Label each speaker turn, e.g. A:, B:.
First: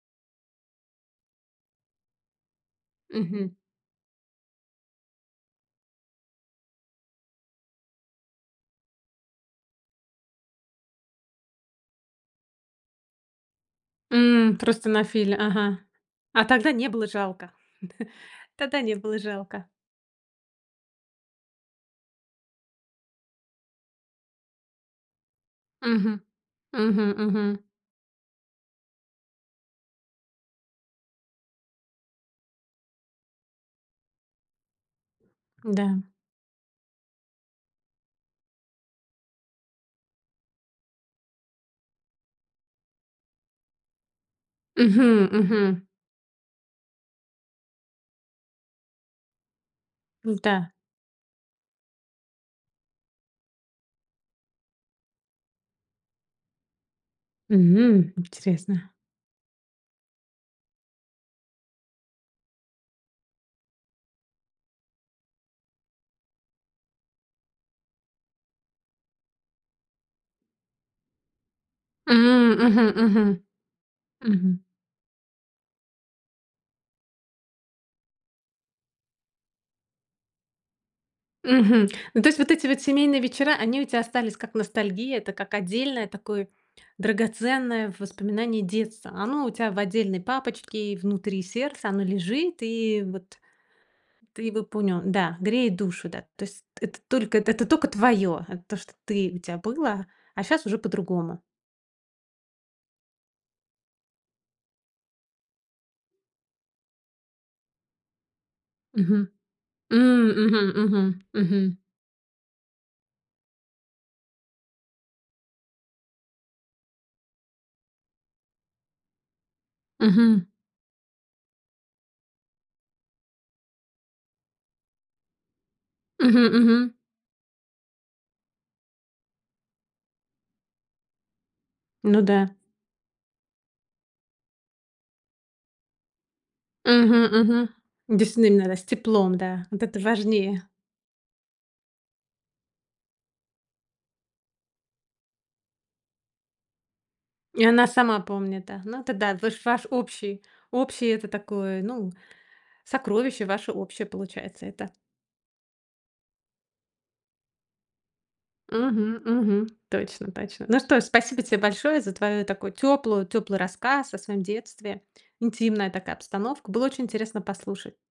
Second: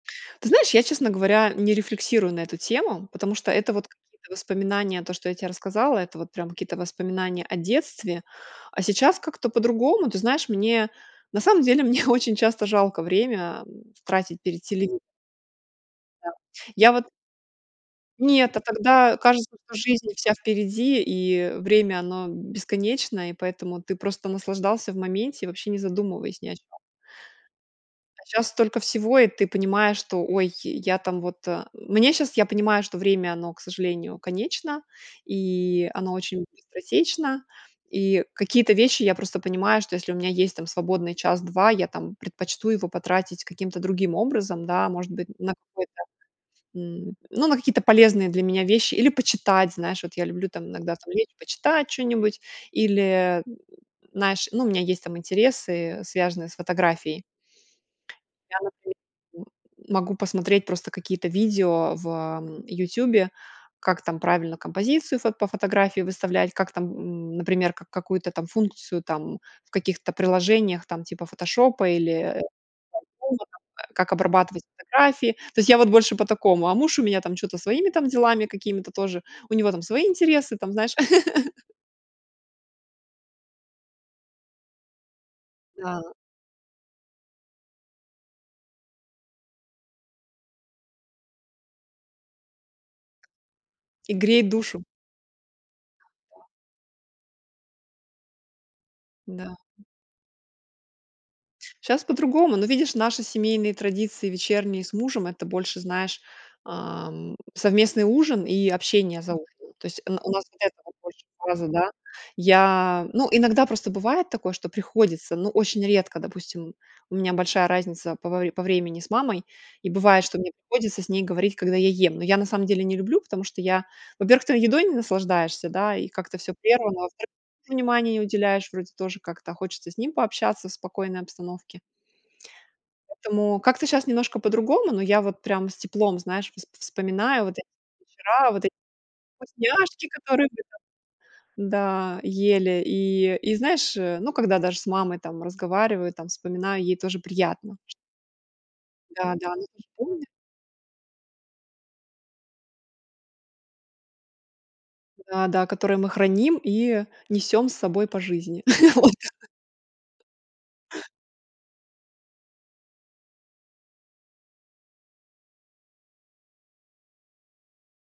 A: Ты знаешь, я, честно говоря, не рефлексирую на эту тему. Потому что
B: Мгм.
A: это вот какие-то воспоминания, то, что я те рассказала, это вот прям какие-то воспоминания о детстве, а сейчас как-то по-другому. Ты знаешь, мне на самом деле мне очень часто жалко время, м, тратить
B: М.
A: перед
B: Просто
A: телевиз
B: нафили ага.
A: Да.
B: А тогда не
A: Я вот
B: было жалко,
A: Нет, а
B: тогда не было
A: тогда кажется,
B: жалко.
A: что жизнь вся впереди и, э, время оно бесконечное и поэтому ты просто наслаждался в моменте и вообще не
B: Мгм.
A: задумываясь ни о чё
B: Мгм, мгм.
A: а щас столько всего и ты понимаешь, что ой, я там, вот, а. Мне щас, я понимаю, что время, оно, к сожалению, конечно
B: М-да.
A: и оно очень быстротечно. И какие-то вещи, я просто понимаю, что если у меня есть там свободный час-два, я, там, предпочту его потратить каким-то другим образом, да. Может быть
B: Мгм,
A: на
B: мгм.
A: какой-то, м, ну, на какие-то полезные для меня вещи или почитать, знаешь. Вот я
B: Ну в
A: люблю, там,
B: да.
A: иногда, там, лечь почитать чё-нибудь. Или, э, знаешь, ну у меня есть там интересы, связанные с фотографией.
B: Мгм,
A: Я
B: интересно.
A: например, м могу посмотреть просто какие-то видео в, ам, "Ютубе". Как там правильно композицию фот по фотографии выставлять, как там, м, например, какую-то там функцию там, в каких-то приложениях, там, типа "Фотошопа"
B: М,
A: или,
B: мгм,
A: [unintelligible] там,
B: мгм.
A: как обрабатывать
B: Мгм.
A: фотографии. То есть, я вот больше по такому, а муж у меня, там, чё-то своими, там, делами какими-то тоже, у него там свои интересы, там знаешь.
B: Мгм. Ну то есть вот эти вот семейные вечера, они у тя остались как ностальгия. Это как отдельное
A: Да.
B: такое, драгоценное воспоминание детства. Оно у тя в отдельной папочке, внутри сердца, оно лежит и вот
A: И
B: ты
A: греет
B: его
A: душу.
B: пунё да, греет душу, да. То есть это только, это тока твоё, это то, что ты, у
A: М-да,
B: тя
A: м.
B: было, а щас уже по-другому.
A: Щас по-другому. Ну, видишь, наши семейные традиции вечерние с мужем- это больше, знаешь, ам, совместный ужин и общение
B: Мгм.
A: за ужином. То есть, э, н
B: М,
A: у нас вот
B: мгм,
A: этого
B: мгм.
A: больше фаза,
B: Мгм.
A: да. Я, ну, иногда просто бывает такое, что приходится, ну, очень редко, допустим. У меня большая разница по вре по времени с мамой и бывает, что
B: Мгм.
A: мне приходится с ней говорить, когда я ем. Но я на самом деле не люблю, потому что я, во-первых, ты едой не наслаждаешься, да, и как-то
B: Мгм,
A: всё
B: мгм.
A: прервано. А во-вторых, мужу внимание не уделяешь, вроде тоже как-то, а хочется с ним пообщаться в спокойной обстановке.
B: Ну да.
A: Поэтому, как-то щас немножко по-другому. Но я вот прям с теплом, знаешь, воспо
B: Мгм,
A: вспоминаю вот эти
B: мгм. Действительно,
A: вечера, вот
B: именно,
A: эти
B: да, с теплом, да. Вот это
A: вкусняшки, которые.
B: важнее.
A: [unintelligible] Да ели. И и, знаешь, ну когда даже с мамой, там, разговариваю, там, вспоминаю, ей тоже
B: И
A: приятно
B: она
A: ш
B: сама помнит, а, ну тогда
A: Да да,
B: выш
A: она
B: ваш
A: тоже помнит.
B: общий, общий- это такой, ну, сокровище ваше общее получается это.
A: Да да, которое мы храним и, э, несём с собой по жизни вот.
B: Мгм, мгм, точно, точно. Ну что ж, спасибо те большое за твою такую тёплую тёплый рассказ о своём детстве. Интимная такая обстановка. Было очень интересно послушать.